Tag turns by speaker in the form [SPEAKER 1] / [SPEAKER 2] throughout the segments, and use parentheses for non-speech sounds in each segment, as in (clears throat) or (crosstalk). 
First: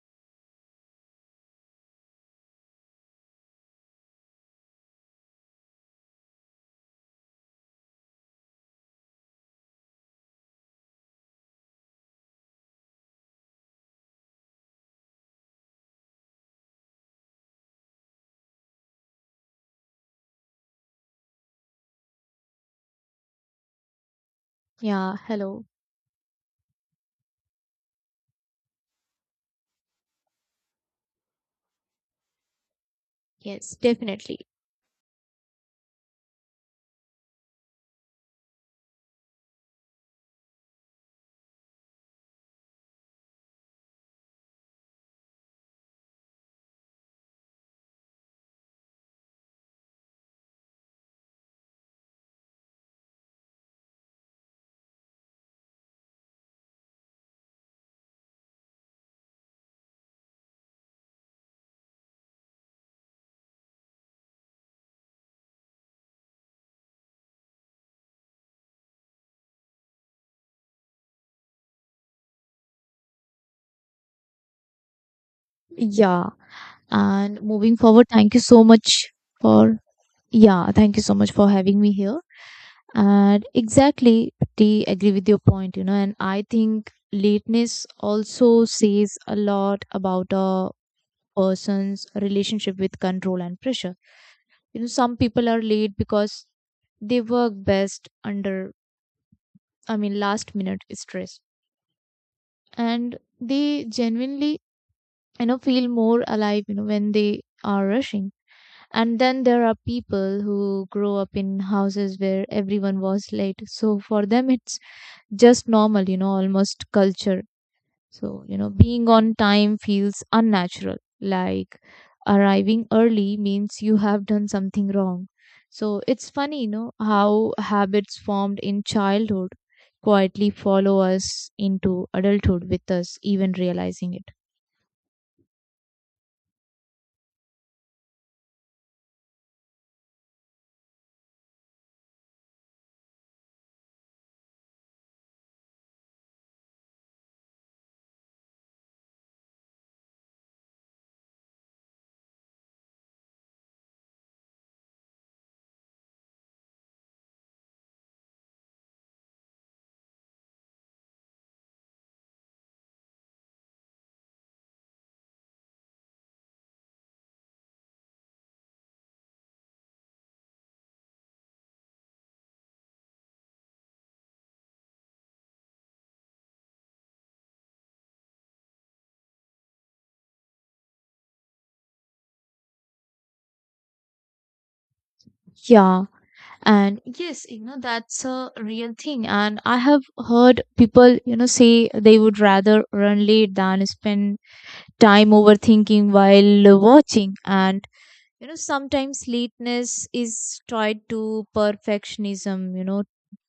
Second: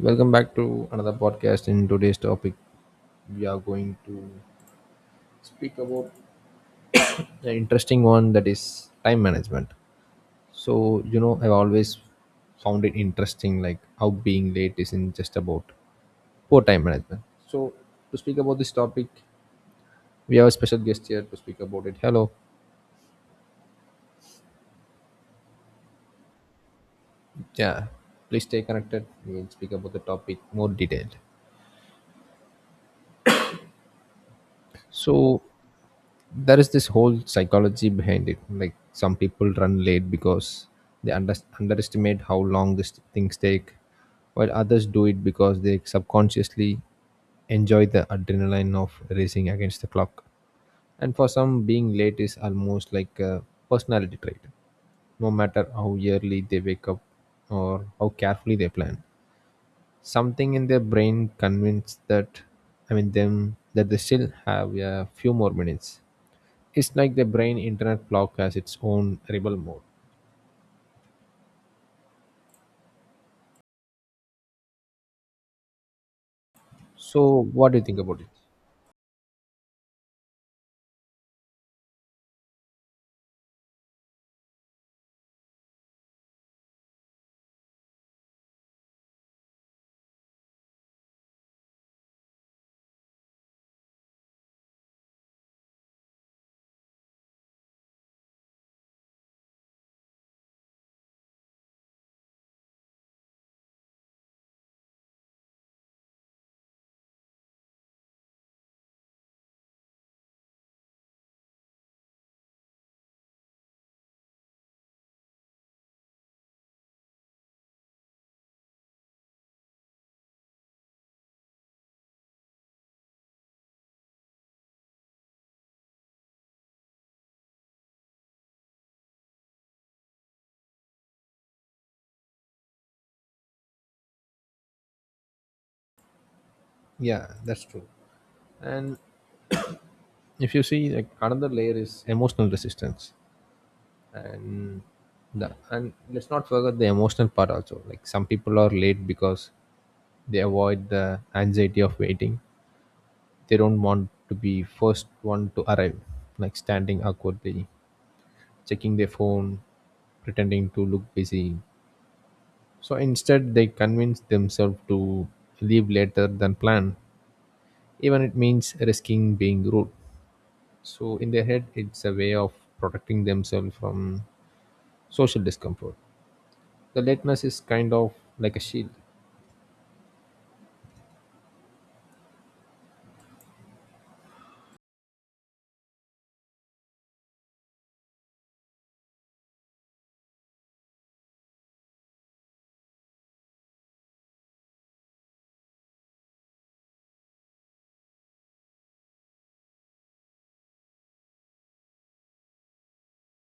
[SPEAKER 1] Welcome back to another podcast. In today's topic, we are going to speak about an interesting one, that is time management. I've always found it interesting, like how being late isn't just about poor time management. So, to speak about this topic, we have a special guest here to speak about it. Hello.
[SPEAKER 2] Yeah, hello.
[SPEAKER 1] Yeah. Please stay connected. We'll speak about the topic more detailed.
[SPEAKER 2] Yes, definitely.
[SPEAKER 1] So, there is this whole psychology behind it, like some people run late because they underestimate how long these things take, while others do it because they subconsciously enjoy the adrenaline of racing against the clock. And for some, being late is almost like a personality trait. No matter how early they wake up or how carefully they plan, something in their brain convinced that, them, that they still have a few more minutes. It's like the brain internet block has its own rebel mode.
[SPEAKER 2] Yeah,
[SPEAKER 1] So
[SPEAKER 2] and
[SPEAKER 1] what
[SPEAKER 2] moving
[SPEAKER 1] do you think
[SPEAKER 2] forward,
[SPEAKER 1] about it?
[SPEAKER 2] thank you so much for, yeah, thank you so much for having me here. And exactly, they agree with your point, you know, and I think lateness also says a lot about a person's relationship with control and pressure. You know, some people are late because they work best under, I mean, last minute stress. And they genuinely, you know, feel more alive, you know, when they are rushing. And then there are people who grow up in houses where everyone was late. So for them, it's just normal, you know, almost culture. So, you know, being on time feels unnatural. Like arriving early means you have done something wrong. So it's funny, you know, how habits formed in childhood quietly follow us into adulthood with us even realizing it.
[SPEAKER 1] Yeah, that's true. And if you see, like another layer is emotional resistance. And the and let's not forget the emotional part also, like some people are late because they avoid the anxiety of waiting. They don't want to be first one to arrive, like standing awkwardly, checking their phone, pretending to look busy. So instead, they convince themselves to leave later than planned, even it means risking being rude. So in their head, it's a way of protecting themselves from social discomfort. The lateness is kind of like a shield.
[SPEAKER 2] Yeah, and yes, you know, that's a real thing. And I have heard people, you know, say they would rather run late than spend time overthinking while watching. And, you know, sometimes lateness is tied to perfectionism, you know,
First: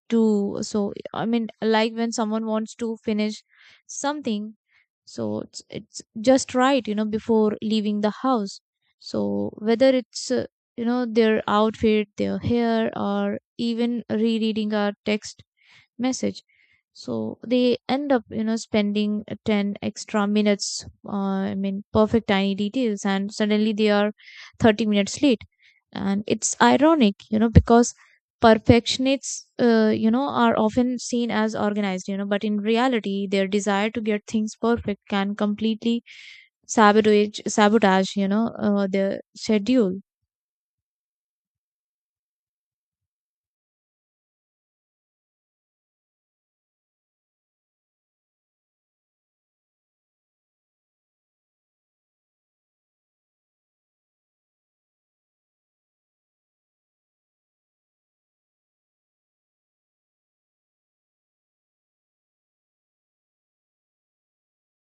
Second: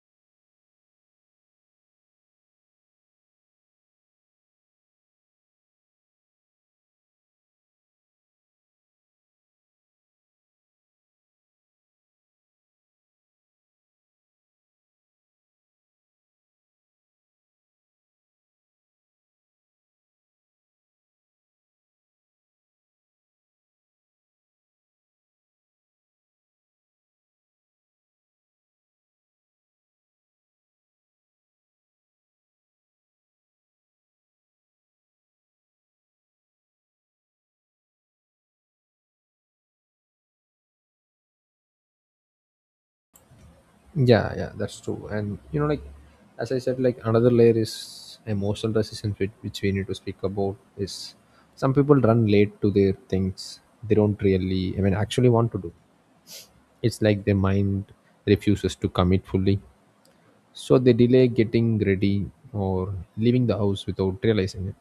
[SPEAKER 2] to so I mean like when someone wants to finish something so it's just right, you know, before leaving the house. So whether it's you know, their outfit, their hair, or even rereading a text message, so they end up, you know, spending 10 extra minutes perfect tiny details, and suddenly they are 30 minutes late. And it's ironic, you know, because perfectionists you know, are often seen as organized, you know, but in reality their desire to get things perfect can completely sabotage you know, their schedule.
[SPEAKER 1] Yeah, yeah, that's true. And you know, like as I said, like another layer is emotional resistance, which we need to speak about. Is, some people run late to their things they don't really, actually want to do. It's like their mind refuses to commit fully, so they delay getting ready or leaving the house without realizing it.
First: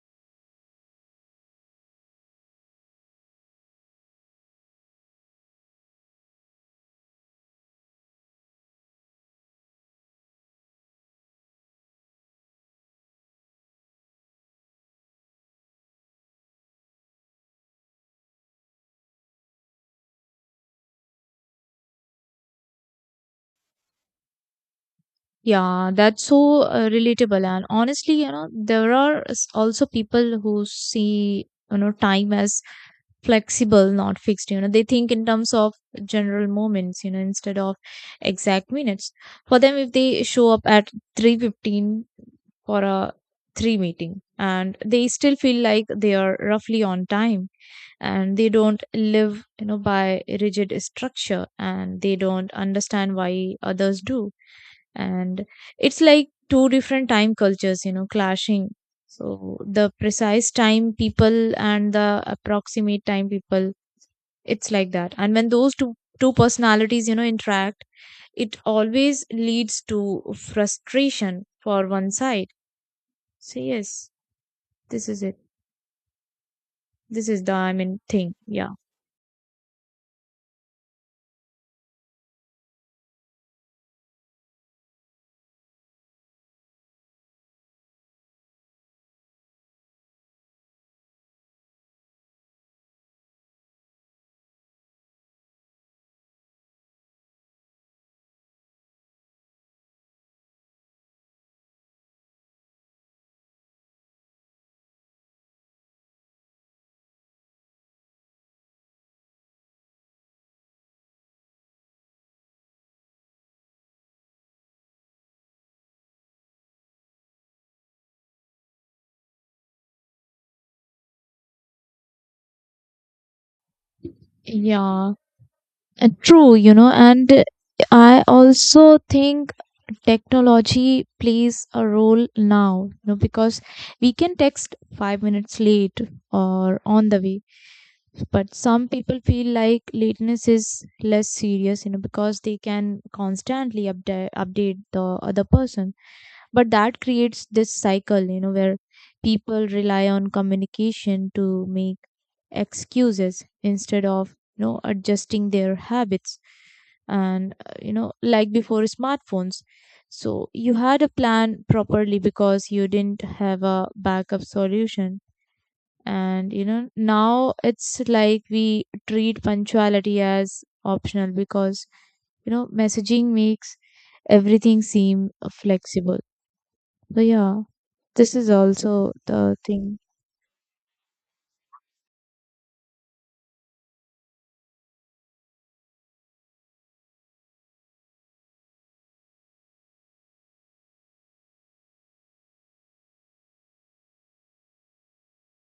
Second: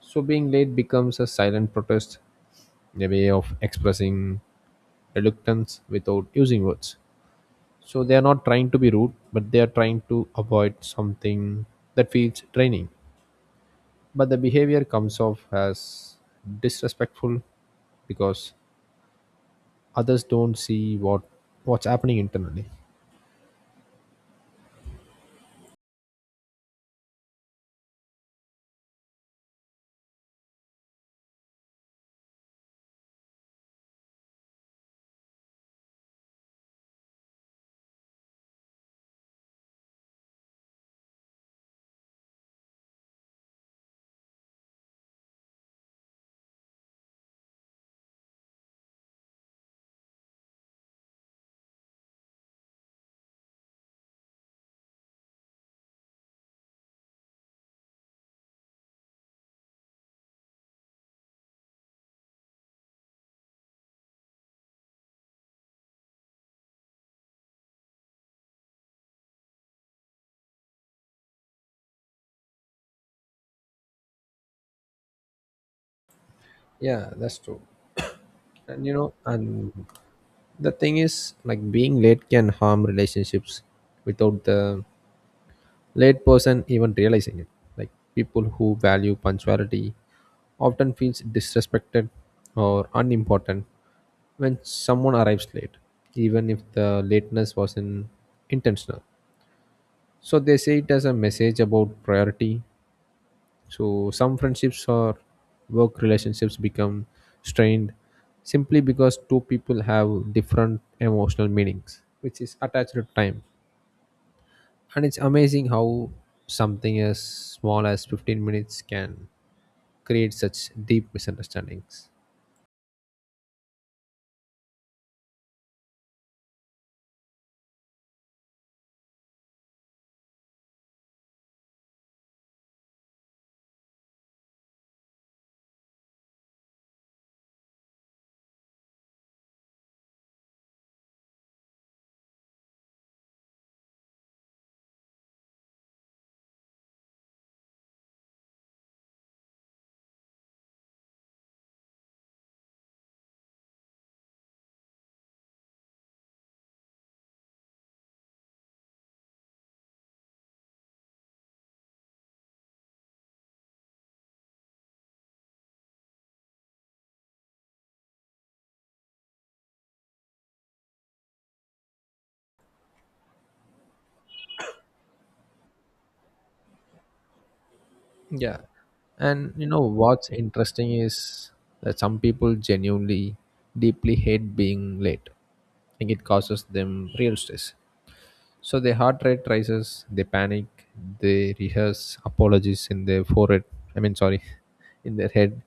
[SPEAKER 1] So being late becomes a silent protest, a way of expressing reluctance without using words. So they are not trying to be rude, but they are trying to avoid something that feels draining, but the behavior comes off as disrespectful, because others don't see what's happening internally.
[SPEAKER 2] Yeah, that's so relatable. And honestly, you know, there are also people who see, you know, time as flexible, not fixed. You know, they think in terms of general moments, you know, instead of exact minutes. For them, if they show up at 3:15 for a three meeting, and they still feel like they are roughly on time, and they don't live, you know, by rigid structure, and they don't understand why others do. And it's like two different time cultures, you know, clashing. So the precise time people and the approximate time people, it's like that. And when those two personalities, you know, interact, it always leads to frustration for one side. So yes, this is it.
[SPEAKER 1] Yeah,
[SPEAKER 2] This
[SPEAKER 1] that's
[SPEAKER 2] is the,
[SPEAKER 1] true.
[SPEAKER 2] I mean, thing. Yeah.
[SPEAKER 1] And you know and the thing is, like being late can harm relationships without the late person even realizing it. Like, people who value punctuality often feels disrespected or unimportant when someone arrives late, even if the lateness wasn't intentional. So they say it as a message about priority. So some friendships or work relationships become strained simply because two people have different emotional meanings, which is attached to time. And it's amazing how something as small as 15 minutes can create such deep misunderstandings.
[SPEAKER 2] Yeah, true, you know. And I also think technology plays a role now, you know, because we can text 5 minutes late or on the way, but some people feel like lateness is less serious, you know, because they can constantly update the other person. But that creates this cycle, you know, where people rely on communication to make excuses instead of, you know, adjusting their habits. And you know, like before smartphones, so you had a plan properly because you didn't have a backup solution. And you know, now it's like we treat punctuality as optional because, you know, messaging makes everything seem flexible. So yeah, this is
[SPEAKER 1] Yeah.
[SPEAKER 2] also
[SPEAKER 1] And
[SPEAKER 2] the
[SPEAKER 1] you know
[SPEAKER 2] thing.
[SPEAKER 1] what's interesting is that some people genuinely deeply hate being late. I think it causes them real stress. So their heart rate rises, they panic, they rehearse apologies in their forehead. I mean, sorry, (laughs) in their head.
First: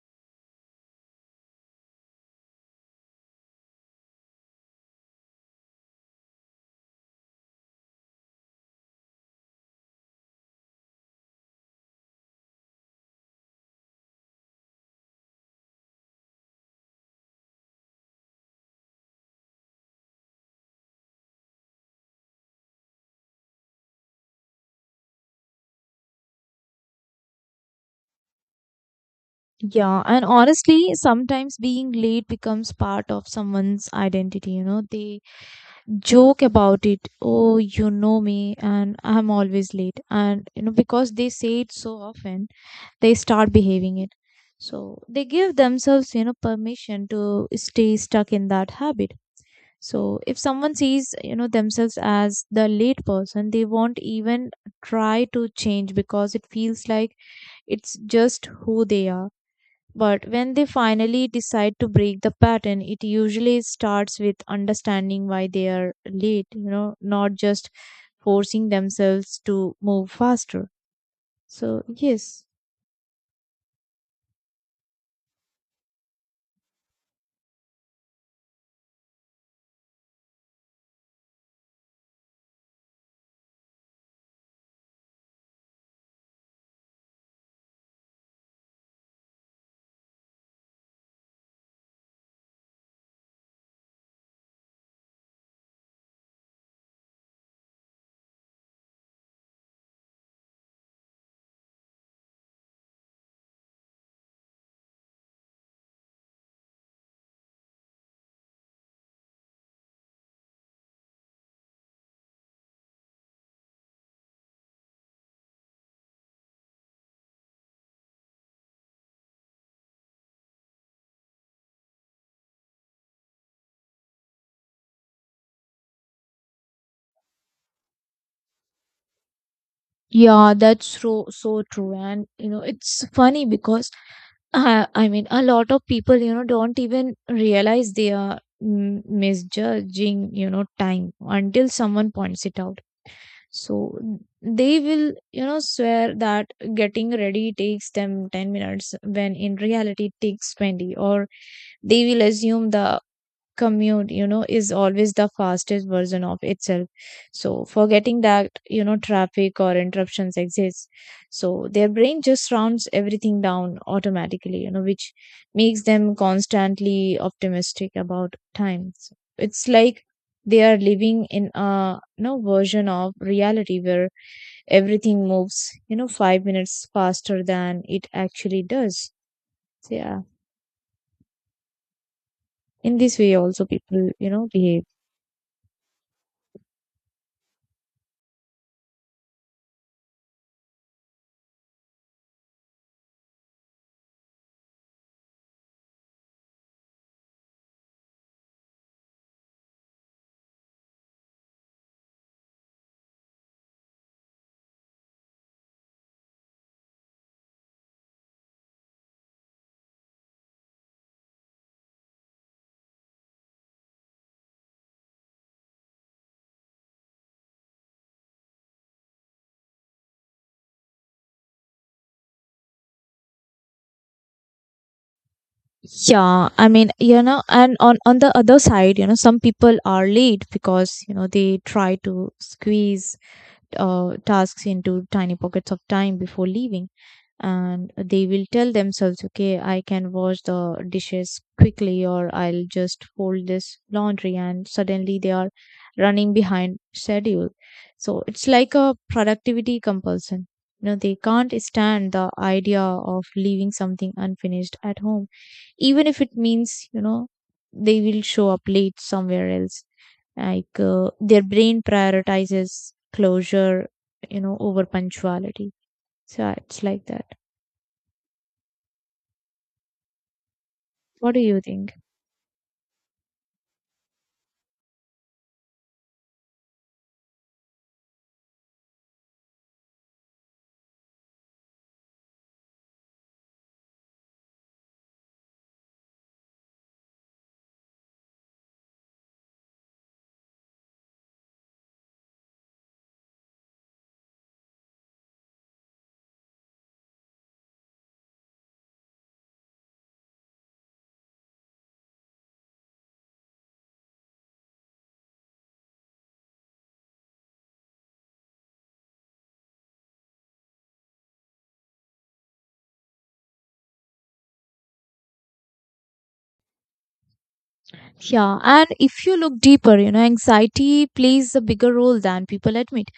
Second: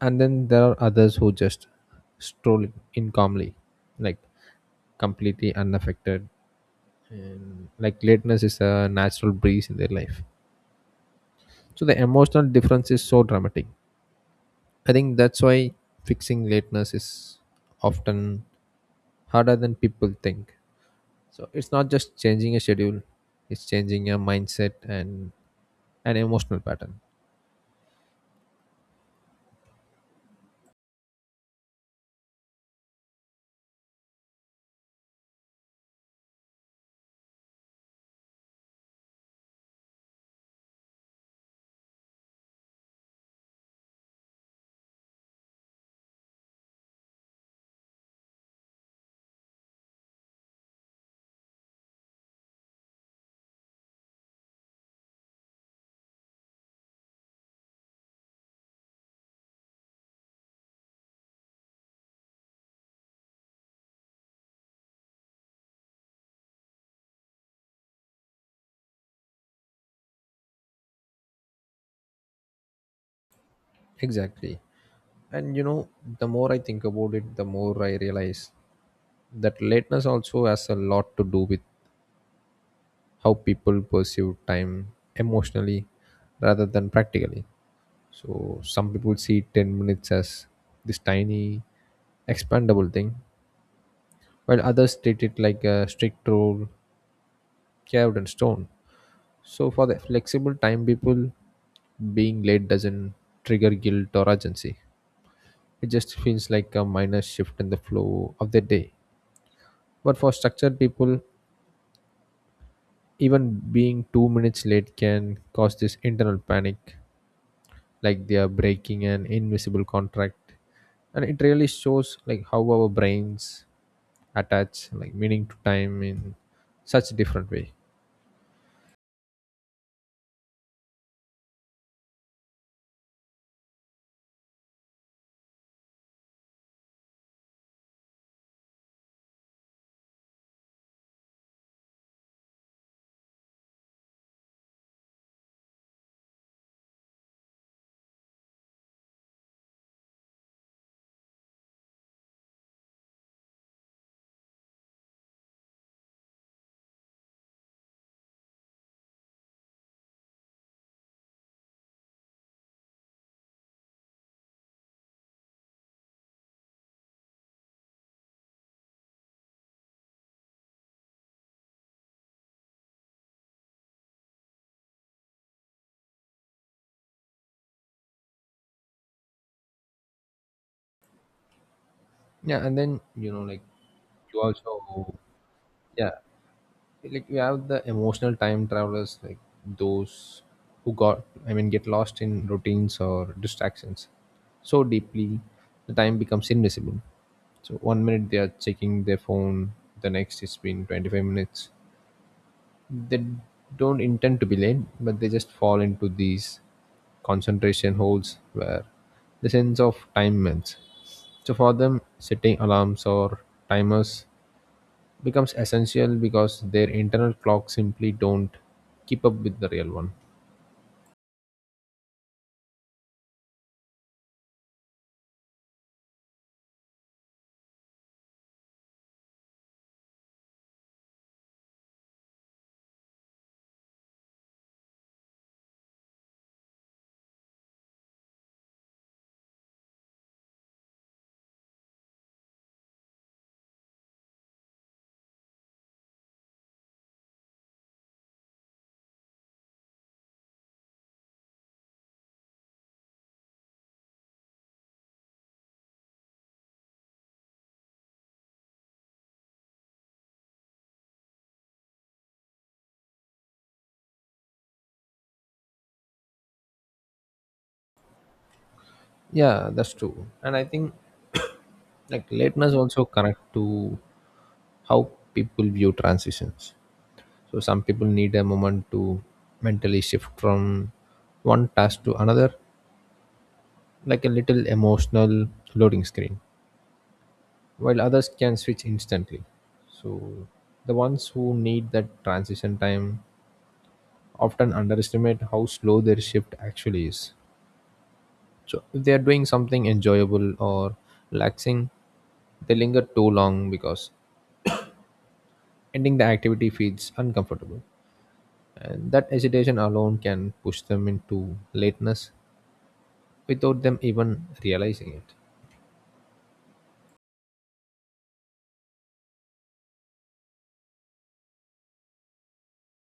[SPEAKER 1] And then there are others who just stroll in calmly, like completely unaffected. And like, lateness is a natural breeze in their life. So the emotional difference is so dramatic. I think that's why fixing lateness is often harder than people think. So it's not just changing a schedule, it's changing a mindset and an emotional pattern.
[SPEAKER 2] Yeah, and honestly, sometimes being late becomes part of someone's identity. You know, they joke about it. Oh, you know me, and I'm always late. And, you know, because they say it so often, they start behaving it. So they give themselves, you know, permission to stay stuck in that habit. So if someone sees, you know, themselves as the late person, they won't even try to change because it feels like it's just who they are. But when they finally decide to break the pattern, it usually starts with understanding why they are late, you know, not just forcing themselves to move faster. So, yes.
[SPEAKER 1] Exactly. And you know, the more I think about it, the more I realize that lateness also has a lot to do with how people perceive time emotionally rather than practically. So some people see 10 minutes as this tiny expandable thing, while others treat it like a strict rule carved in stone. So for the flexible time people, being late doesn't trigger guilt or urgency. It just feels like a minor shift in the flow of the day. But for structured people, even being 2 minutes late can cause this internal panic, like they are breaking an invisible contract. And it really shows, like how our brains attach like meaning to time in such different way.
[SPEAKER 2] Yeah, that's so so true, and you know it's funny because I mean, a lot of people, you know, don't even realize they are misjudging, you know, time until someone points it out. So they will, you know, swear that getting ready takes them 10 minutes when in reality it takes 20, or they will assume the commute, you know, is always the fastest version of itself, so forgetting that, you know, traffic or interruptions exist. So their brain just rounds everything down automatically, you know, which makes them constantly optimistic about time. So it's like they are living in a, you know, version of reality where everything moves, you know, 5 minutes faster than it actually does. So yeah,
[SPEAKER 1] Yeah, and
[SPEAKER 2] in
[SPEAKER 1] then
[SPEAKER 2] this
[SPEAKER 1] you
[SPEAKER 2] way
[SPEAKER 1] know like
[SPEAKER 2] also people, you
[SPEAKER 1] you
[SPEAKER 2] know, behave.
[SPEAKER 1] also, yeah, like we have the emotional time travelers, like those who got I mean get lost in routines or distractions so deeply the time becomes invisible. So one minute they are checking their phone, the next it's been 25 minutes. They don't intend to be late, but they just fall into these concentration holes where the sense of time melts. So for them, setting alarms or timers becomes essential because their internal clocks simply don't keep up with the real one.
[SPEAKER 2] Yeah, I mean, you know, and on the other side, you know, some people are late because, you know, they try to squeeze tasks into tiny pockets of time before leaving, and they will tell themselves, okay, I can wash the dishes quickly, or I'll just fold this laundry, and suddenly they are running behind schedule. So it's like a productivity compulsion. You know, they can't stand the idea of leaving something unfinished at home, even if it means, you know, they will show up late somewhere else. Like their brain prioritizes closure, you know, over punctuality. So yeah, it's like that.
[SPEAKER 1] Yeah, that's true. And I think,
[SPEAKER 2] What do you think?
[SPEAKER 1] like lateness also connect to how people view transitions. So some people need a moment to mentally shift from one task to another, like a little emotional loading screen, while others can switch instantly. So the ones who need that transition time often underestimate how slow their shift actually is. So if they are doing something enjoyable or relaxing, they linger too long because ending the activity feels uncomfortable. And that hesitation alone can push them into lateness without them even realizing it.
[SPEAKER 2] Yeah, and if you look deeper, you know, anxiety plays a bigger role than people admit.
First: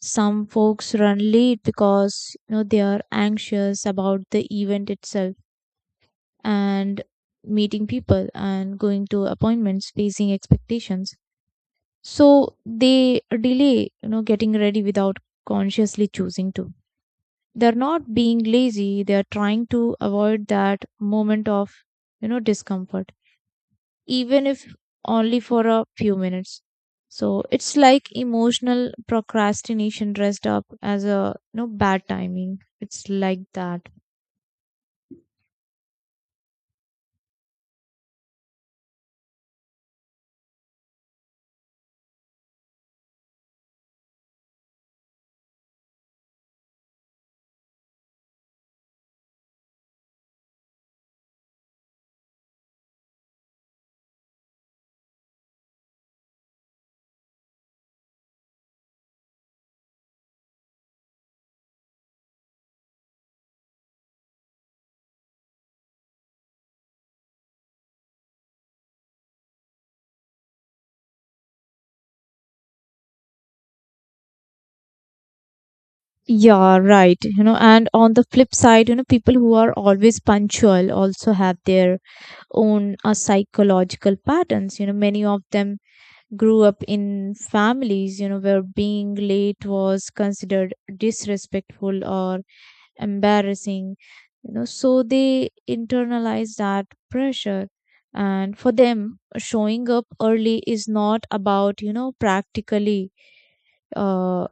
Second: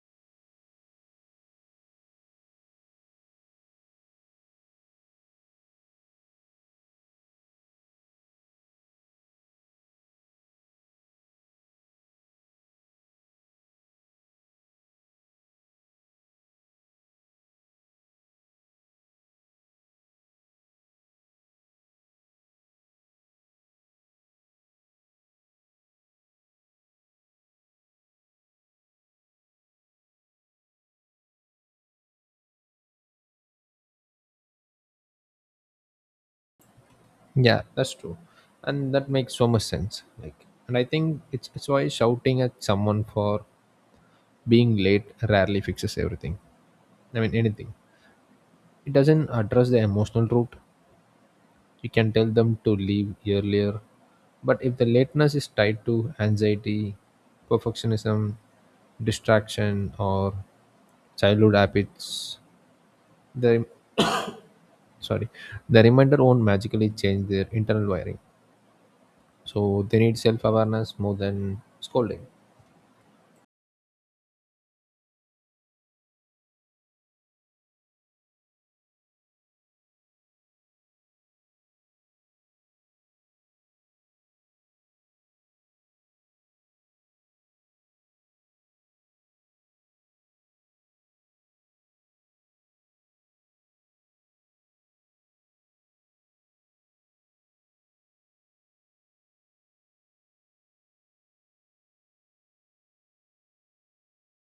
[SPEAKER 2] Some folks run late because, you know, they are anxious about the event itself, and meeting people and going to appointments, facing expectations. So they delay, you know, getting ready without consciously choosing to. They're not being lazy, they're trying to avoid that moment of, you know, discomfort, even if only for a few minutes. So it's like emotional procrastination dressed up as a, you know, bad timing. It's like that.
[SPEAKER 1] Yeah, that's true. And that makes so much sense. Like, and I think it's why shouting at someone for being late rarely fixes everything. I mean anything. It doesn't address the emotional root. You can tell them to leave earlier. But if the lateness is tied to anxiety, perfectionism, distraction, or childhood habits, the sorry, the reminder won't magically change their internal wiring. So they need self-awareness more than scolding.
[SPEAKER 2] Yeah, right. You know, and on the flip side, you know, people who are always punctual also have their own psychological patterns. You know, many of them grew up in families, you know, where being late was considered disrespectful or embarrassing, you know, so they internalize that pressure. And for them, showing up early is not about, you know, practically, uh,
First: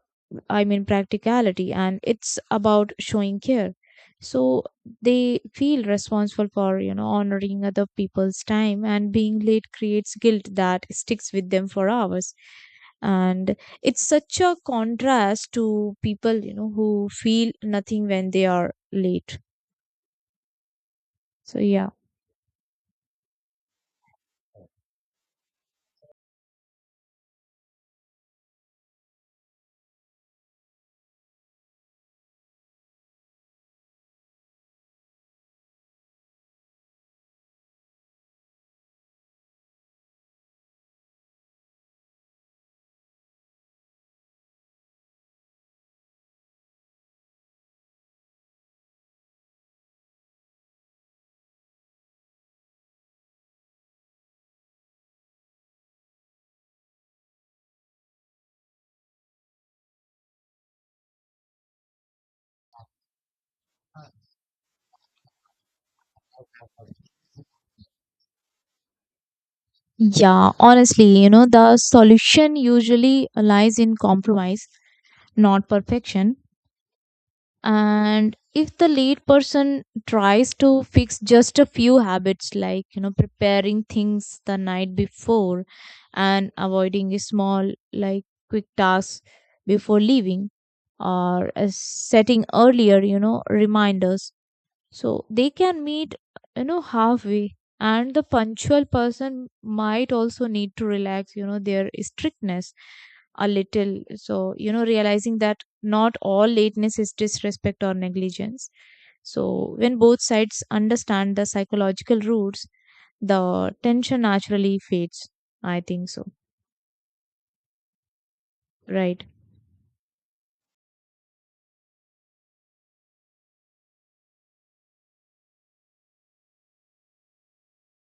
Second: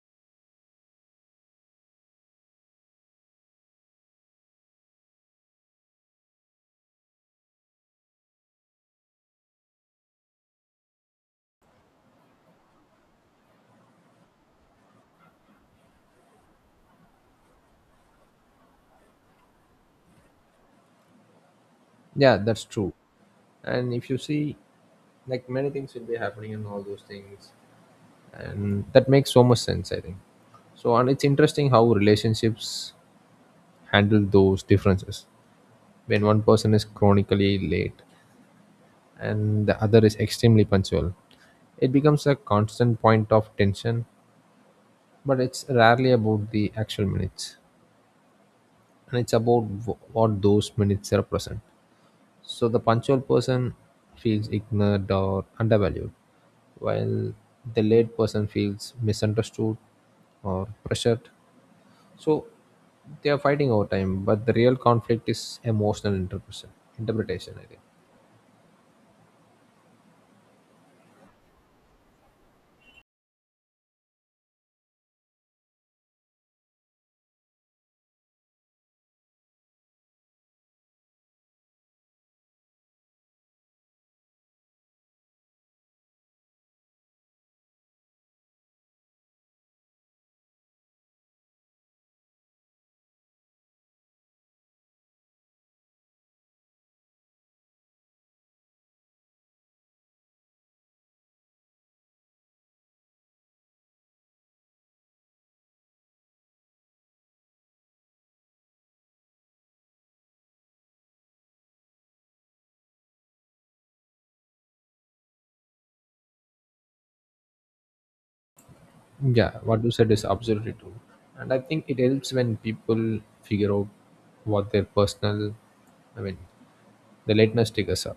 [SPEAKER 2] I mean, practicality, and it's about showing care. So they feel responsible for, you know, honoring other people's time, and being late creates guilt that sticks with them for hours. And it's such a contrast to people, you know, who feel nothing when they are late. So yeah.
[SPEAKER 1] Yeah, that's true. And if you see, like many things will be happening in all those things, and that makes so much sense. I think so, and it's interesting how relationships handle those differences, when one person is chronically late and the other is extremely punctual. It becomes a constant point of tension, but it's rarely about the actual minutes, and it's about what those minutes represent. So the punctual person feels ignored or undervalued, while the late person feels misunderstood or pressured. So they are fighting over time, but the real conflict is emotional interpretation, I think.
[SPEAKER 2] Yeah, honestly, you know, the solution usually lies in compromise, not perfection. And if the lead person tries to fix just a few habits, like, you know, preparing things the night before and avoiding a small like quick tasks before leaving, or setting earlier, you know, reminders, so they can meet, you know, halfway. And the punctual person might also need to relax, you know, their strictness a little, so you know, realizing that not all lateness is disrespect or negligence. So when both sides understand the psychological roots, the tension naturally fades. I think so, right.
[SPEAKER 1] Yeah, what you said is absolutely true. And I think it helps when people figure out what their I mean, the lateness triggers are.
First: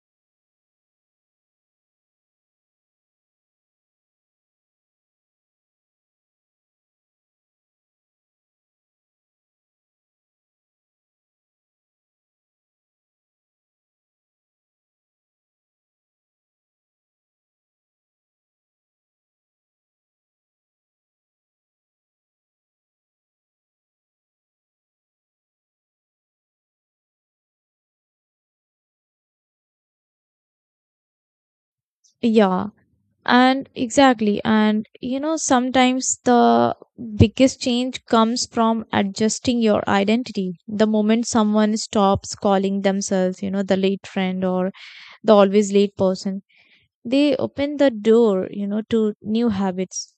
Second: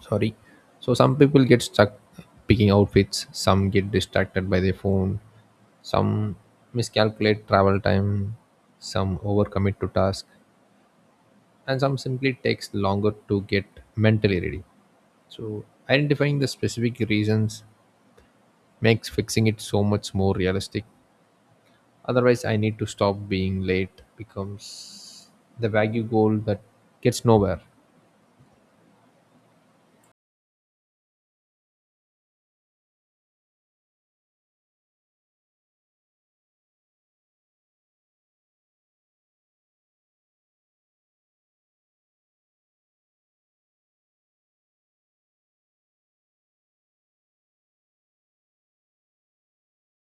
[SPEAKER 1] Sorry. So some people get stuck picking outfits, some get distracted by their phone, some miscalculate travel time, some overcommit to task, and some simply takes longer to get mentally ready. So identifying the specific reasons makes fixing it so much more realistic. Otherwise, I need to stop being late becomes the vague goal that gets nowhere.
[SPEAKER 2] Yeah. And exactly. And you know, sometimes the biggest change comes from adjusting your identity. The moment someone stops calling themselves, you know, the late friend or the always late person, they open the door, you know, to new habits.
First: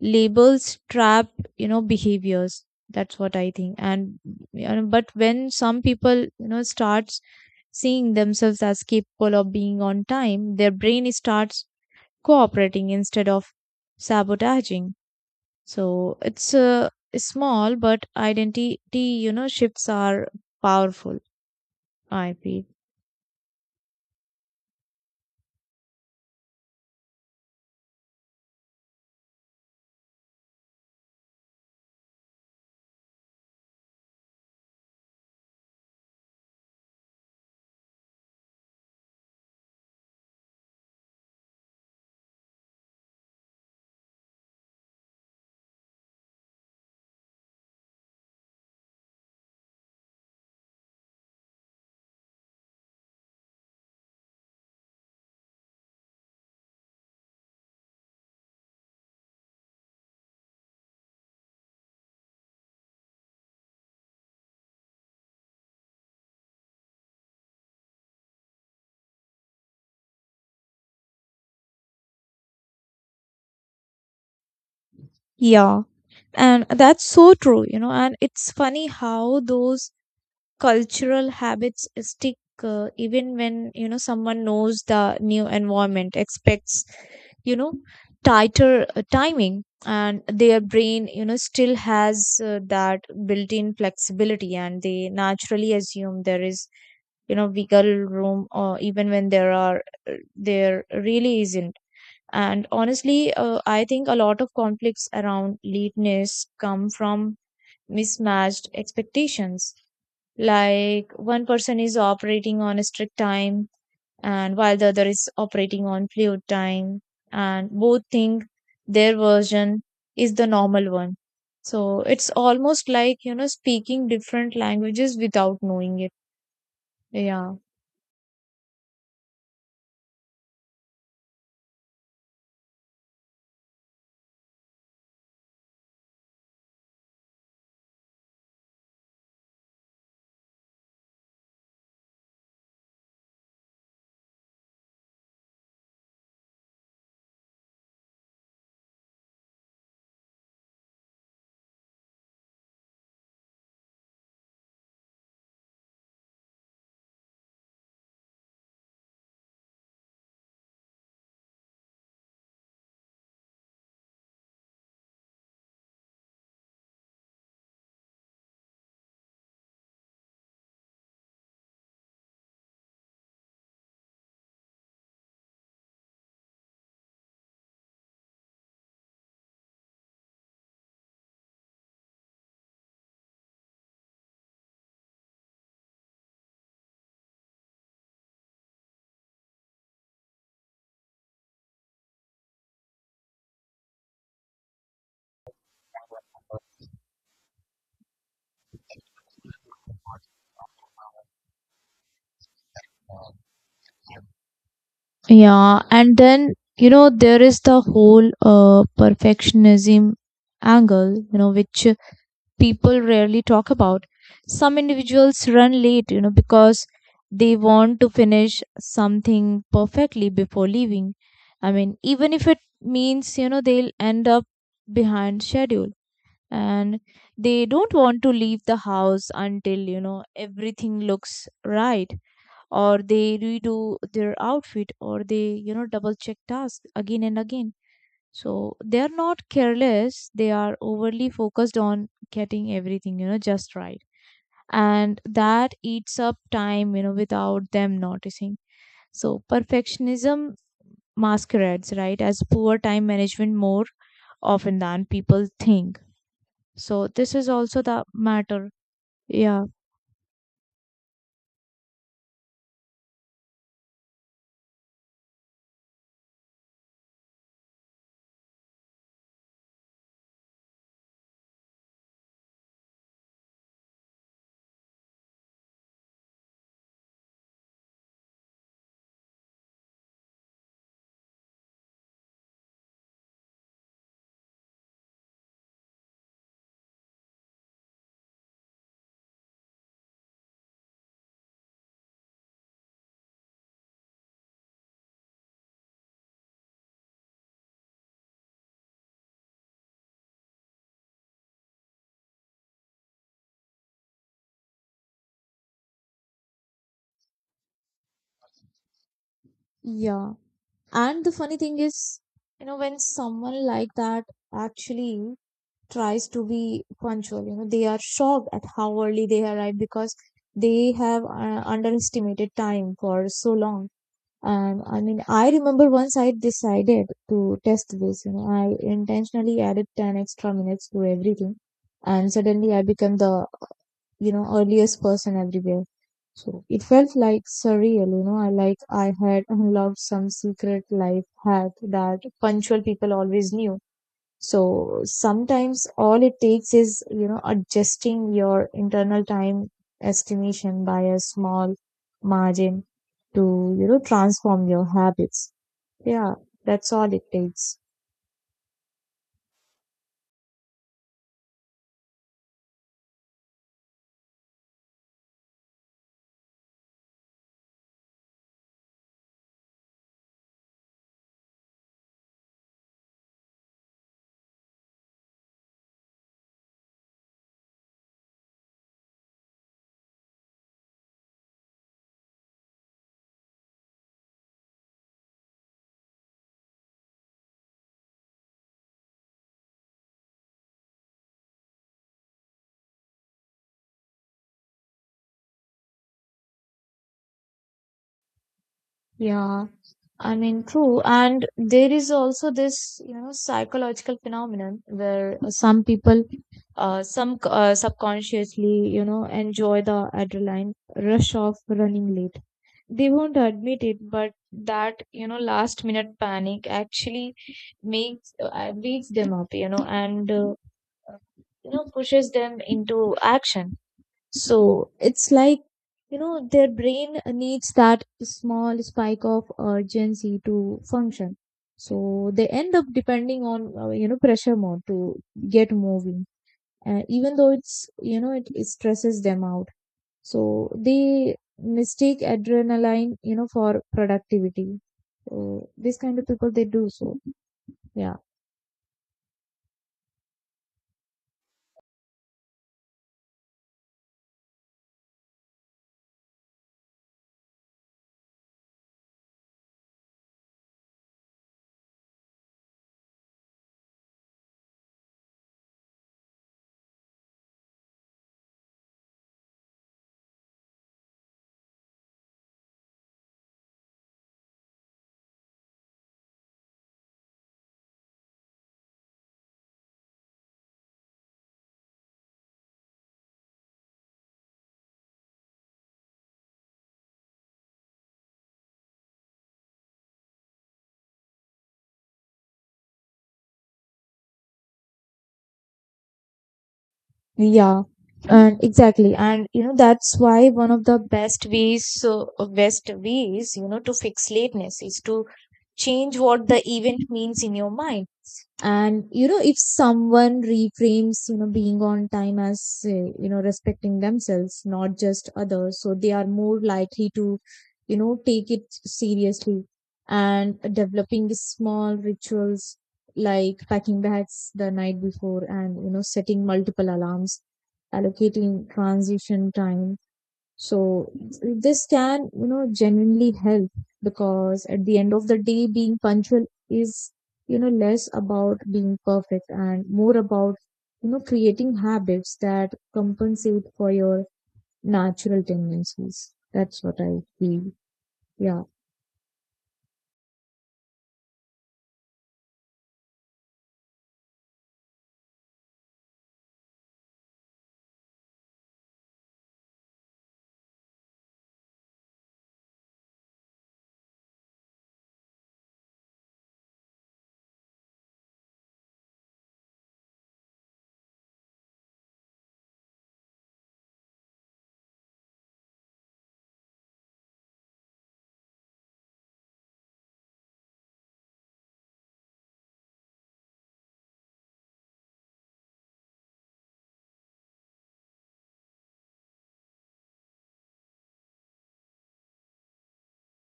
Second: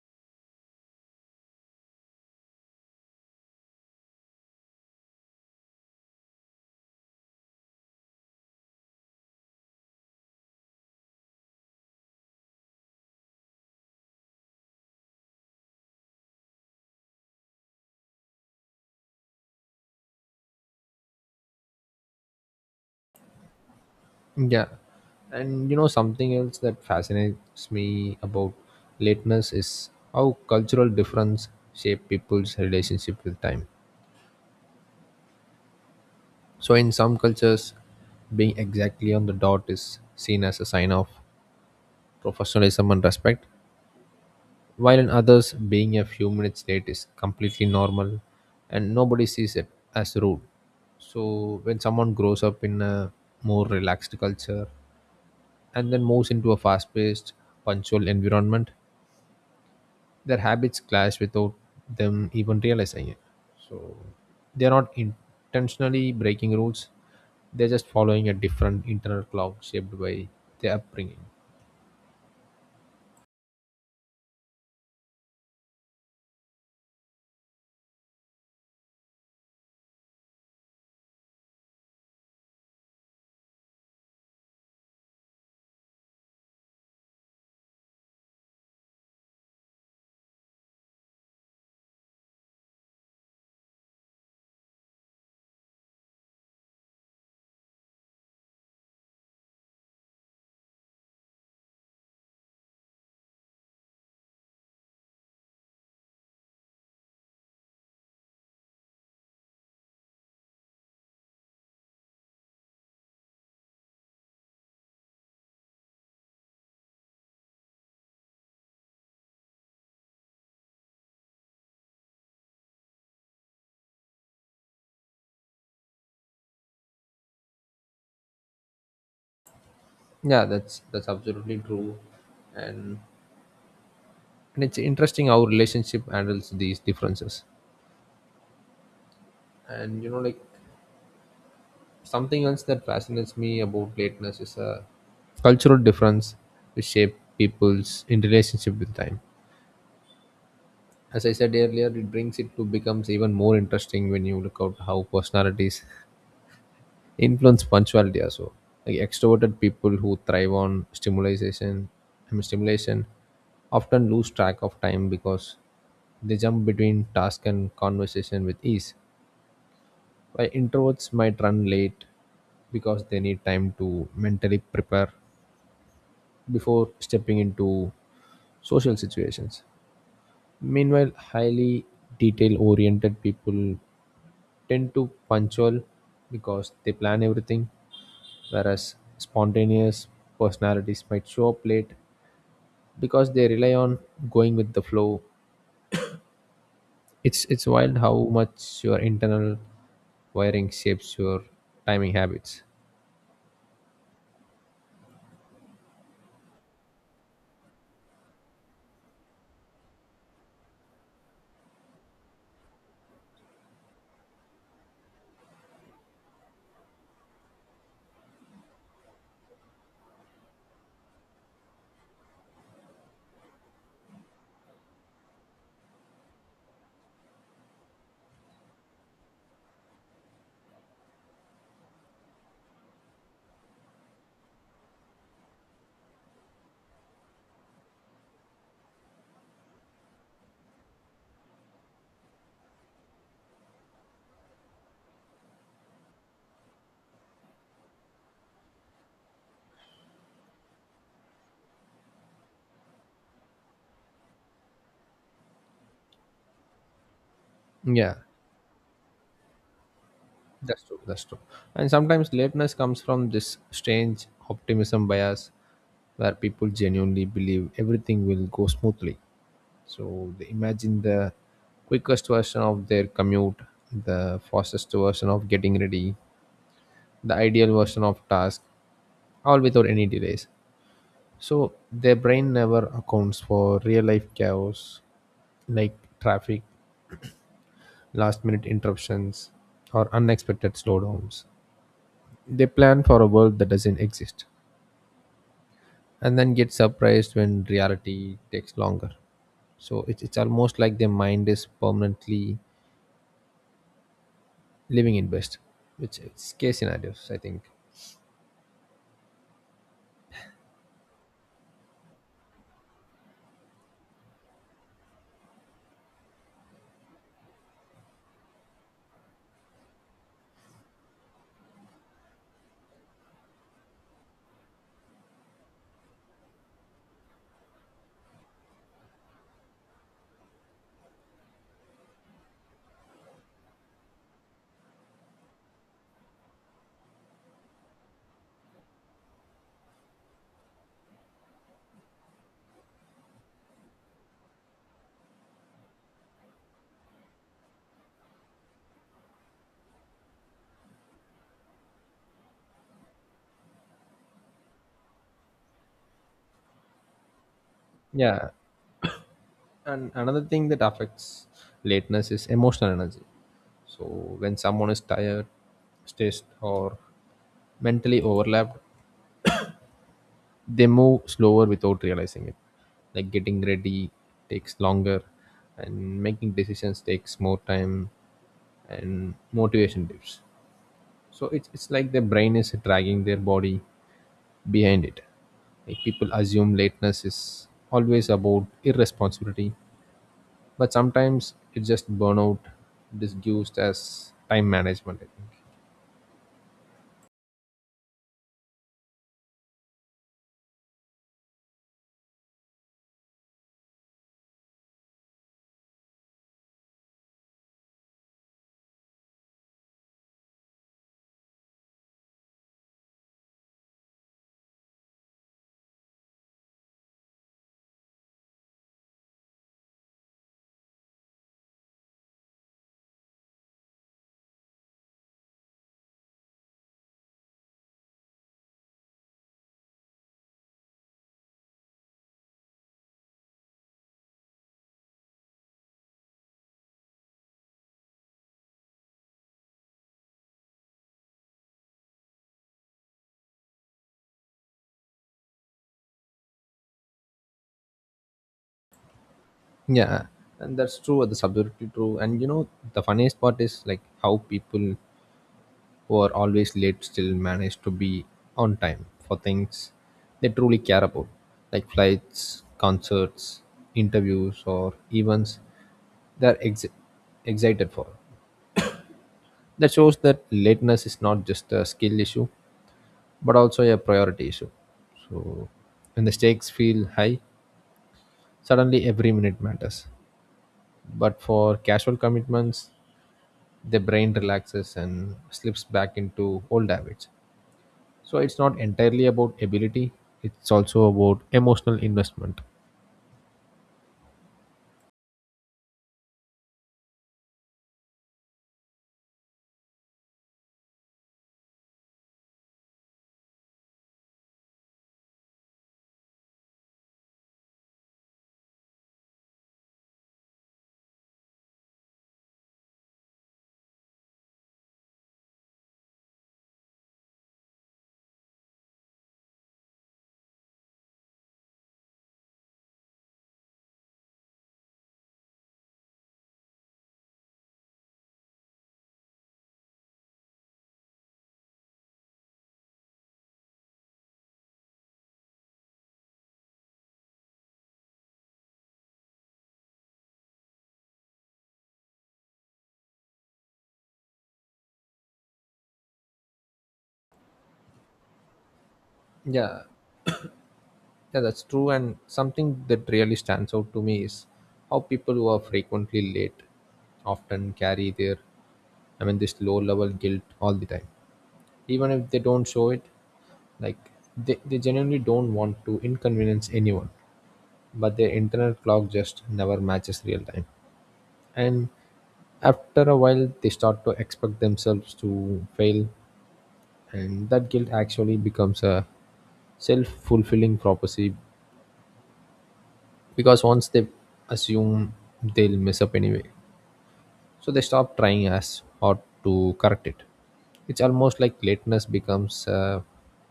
[SPEAKER 2] Labels trap, you know, behaviors. That's what I think. And you know, but when some people, you know, starts seeing themselves as capable of being on time, their brain starts cooperating instead of sabotaging. So it's small, but identity, you know, shifts are powerful, I feel.
[SPEAKER 1] Yeah. Something else that fascinates me about lateness is how cultural difference shape people's relationship with time. So in some cultures, being exactly on the dot is seen as a sign of professionalism and respect, while in others, being a few minutes late is completely normal and nobody sees it as rude. So when someone grows up in a more relaxed culture and then moves into a fast paced, punctual environment, their habits clash without them even realizing it. So they're not intentionally breaking rules, they're just following a different internal clock shaped by their upbringing.
[SPEAKER 2] Yeah. And that's so true, you know, and it's funny how those cultural habits stick even when, you know, someone knows the new environment, expects, you know, tighter timing, and their brain, you know, still has that built-in flexibility, and they naturally assume there is, you know, wiggle room, or even when there are there really isn't. And honestly, I think a lot of conflicts around lateness come from mismatched expectations, like one person is operating on a strict time, and while the other is operating on fluid time, and both think their version is the normal one. So it's almost like, you know, speaking different languages without knowing it. Yeah.
[SPEAKER 1] Yeah, that's absolutely true, and and it's interesting how relationship handles these differences. And you know like Something else that fascinates me about lateness is a cultural difference which shape people's in relationship with time. As I said earlier, it brings it to becomes even more interesting when you look out how personalities (laughs) influence punctuality also, like extroverted people who thrive on stimulation often lose track of time because they jump between task and conversation with ease. Why introverts might run late, because they need time to mentally prepare before stepping into social situations. Meanwhile, highly detail oriented people tend to punctual because they plan everything, whereas spontaneous personalities might show up late because they rely on going with the flow. It's wild how much your internal wiring shapes your timing habits.
[SPEAKER 2] Yeah, and then you know there is the whole perfectionism angle, you know, which people rarely talk about. Some individuals run late, you know, because they want to finish something perfectly before leaving. I mean, even if it means, you know, they'll end up behind schedule, and they don't want to leave the house until, you know, everything looks right, or they redo their outfit, or they, you know, double check tasks again and again. So they are not careless, they are overly focused on getting everything, you know, just right. And that eats up time, you know, without them noticing. So perfectionism masquerades, right, as poor time management more often than people think. So this is also the
[SPEAKER 1] Yeah.
[SPEAKER 2] matter. Yeah.
[SPEAKER 1] That's true. And sometimes lateness comes from this strange optimism bias, where people genuinely believe everything will go smoothly. So they imagine the quickest version of their commute, the fastest version of getting ready, the ideal version of task, all without any delays. So their brain never accounts for real life chaos, like traffic, last minute interruptions, or unexpected slowdowns. They plan for a world that doesn't exist and then get surprised when reality takes longer. So it's almost like their mind is permanently living in best, which is case scenarios, I think.
[SPEAKER 2] Yeah. And the funny thing is, you know, when someone like that actually tries to be punctual, you know, they are shocked at how early they arrive because they have underestimated time for so long. And I mean, I remember once I decided to test this, you know, I intentionally added 10 extra minutes to everything, and suddenly I became the, you know, earliest person everywhere. So it felt like surreal, you know, I like I had unlocked some secret life hack that punctual people always knew. So sometimes all it takes is, you know, adjusting your internal time estimation by a small margin to, you know, transform your habits. Yeah, that's all it takes.
[SPEAKER 1] Yeah. And another thing that affects lateness is emotional energy. So when someone is tired, stressed, or mentally overlapped, they move slower without realizing it. Like, getting ready takes longer, and making decisions takes more time, and motivation dips. So it's like their brain is dragging their body behind it. Like, people assume lateness is always about irresponsibility, but sometimes it's just burnout disguised as time management, I think.
[SPEAKER 2] Yeah. I mean, true. And there is also this, you know, psychological phenomenon where some people, some subconsciously, you know, enjoy the adrenaline rush of running late. They won't admit it, but that, you know, last minute panic actually makes wakes them up, you know, and you know, pushes them into action. So it's like, you know, their brain needs that small spike of urgency to function. So they end up depending on you know, pressure more to get moving, even though it's, you know, it stresses them out. So they mistake adrenaline, you know, for productivity. So this kind of people they do so. Yeah.
[SPEAKER 1] Yeah, and that's true. The subjectivity true, and you know the funniest part is like how people who are always late still manage to be on time for things they truly care about, like flights, concerts, interviews, or events they're excited for. That shows that lateness is not just a skill issue, but also a priority issue. So when the stakes feel high, suddenly every minute matters. But for casual commitments, the brain relaxes and slips back into old habits. So it's not entirely about ability, it's also about emotional investment.
[SPEAKER 2] Yeah. And exactly. And you know, that's why one of the best ways best ways, you know, to fix lateness is to change what the event means in your mind. And you know, if someone reframes, you know, being on time as, you know, respecting themselves not just others, so they are more likely to, you know, take it seriously. And developing small rituals like packing bags the night before, and you know, setting multiple alarms, allocating transition time. So this can, you know, genuinely help because at the end of the day, being punctual is, you know, less about being perfect and more about, you know, creating habits that compensate for your natural tendencies. That's what I feel. Yeah.
[SPEAKER 1] Yeah, yeah, that's true. And something that really stands out to me is how people who are frequently late often carry this low level guilt all the time. Even if they don't show it, like they genuinely don't want to inconvenience anyone, but their internal clock just never matches real time. And after a while, they start to expect themselves to fail, and that guilt actually becomes a self-fulfilling prophecy, because once they assume they'll mess up anyway, so they stop trying as hard to correct it. It's almost like lateness becomes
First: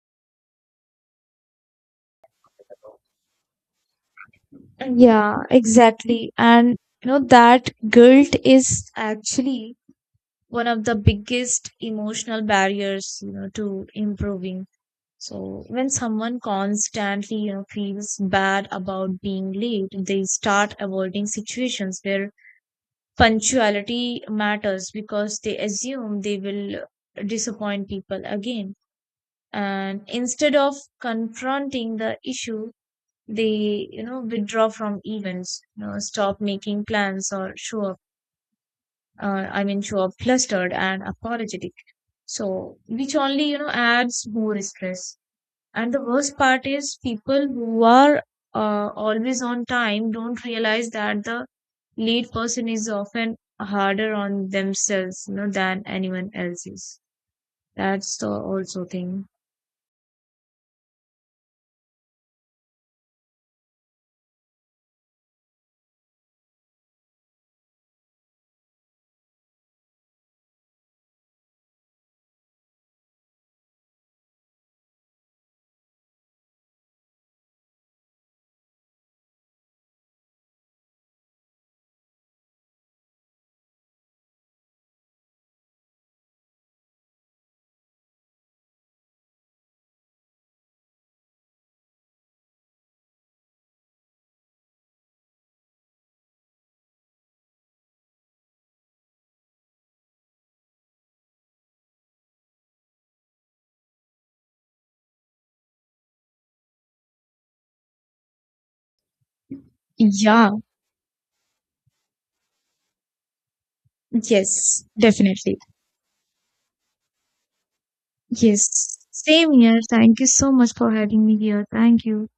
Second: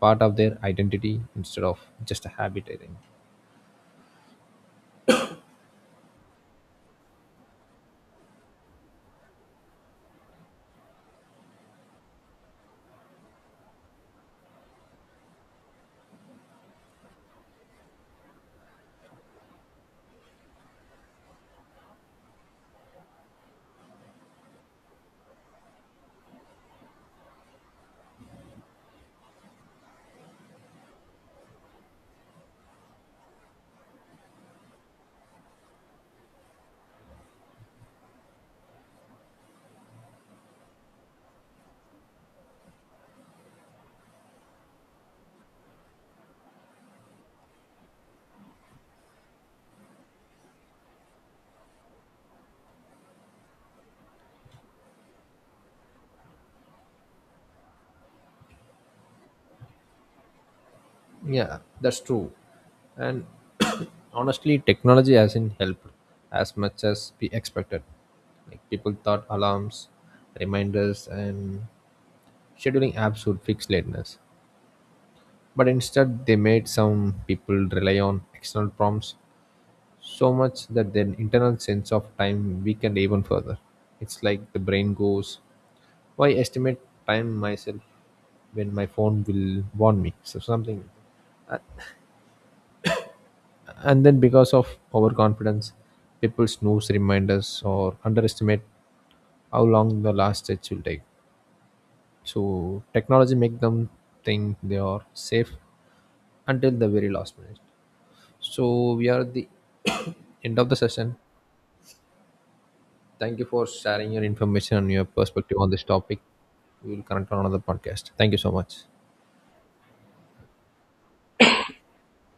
[SPEAKER 1] part of their identity instead of just a habit, I think.
[SPEAKER 2] Yeah, exactly. And you know, that guilt is actually one of the biggest emotional barriers, you know, to improving. So when someone constantly, you know, feels bad about being late, they start avoiding situations where punctuality matters because they assume they will disappoint people again. And instead of confronting the issue, they, you know, withdraw from events, you know, stop making plans, or show up, show up flustered and apologetic. So, which only, you know, adds more stress. And the worst part is people who are always on time don't realize that the lead person is often harder on themselves, you know, than anyone else is. That's the also thing.
[SPEAKER 1] Yeah, that's true. And (coughs) (clears throat) honestly, technology hasn't helped as much as we expected. Like, people thought alarms, reminders and scheduling apps would fix lateness. But instead, they made some people rely on external prompts so much that their internal sense of time weakened even further. It's like the brain goes, why estimate time myself when my phone will warn me? So, something. And then, because of overconfidence, people snooze reminders or underestimate how long the last stretch will take. So technology make them think they are safe until the very last minute. So we are at the (coughs)
[SPEAKER 2] Yeah,
[SPEAKER 1] end of the session. Thank you for sharing your information
[SPEAKER 2] yes,
[SPEAKER 1] and your perspective
[SPEAKER 2] definitely.
[SPEAKER 1] on this topic. We will connect on another podcast. Thank you so much.
[SPEAKER 2] Yes. Same here. Thank you so much for having me here. Thank you.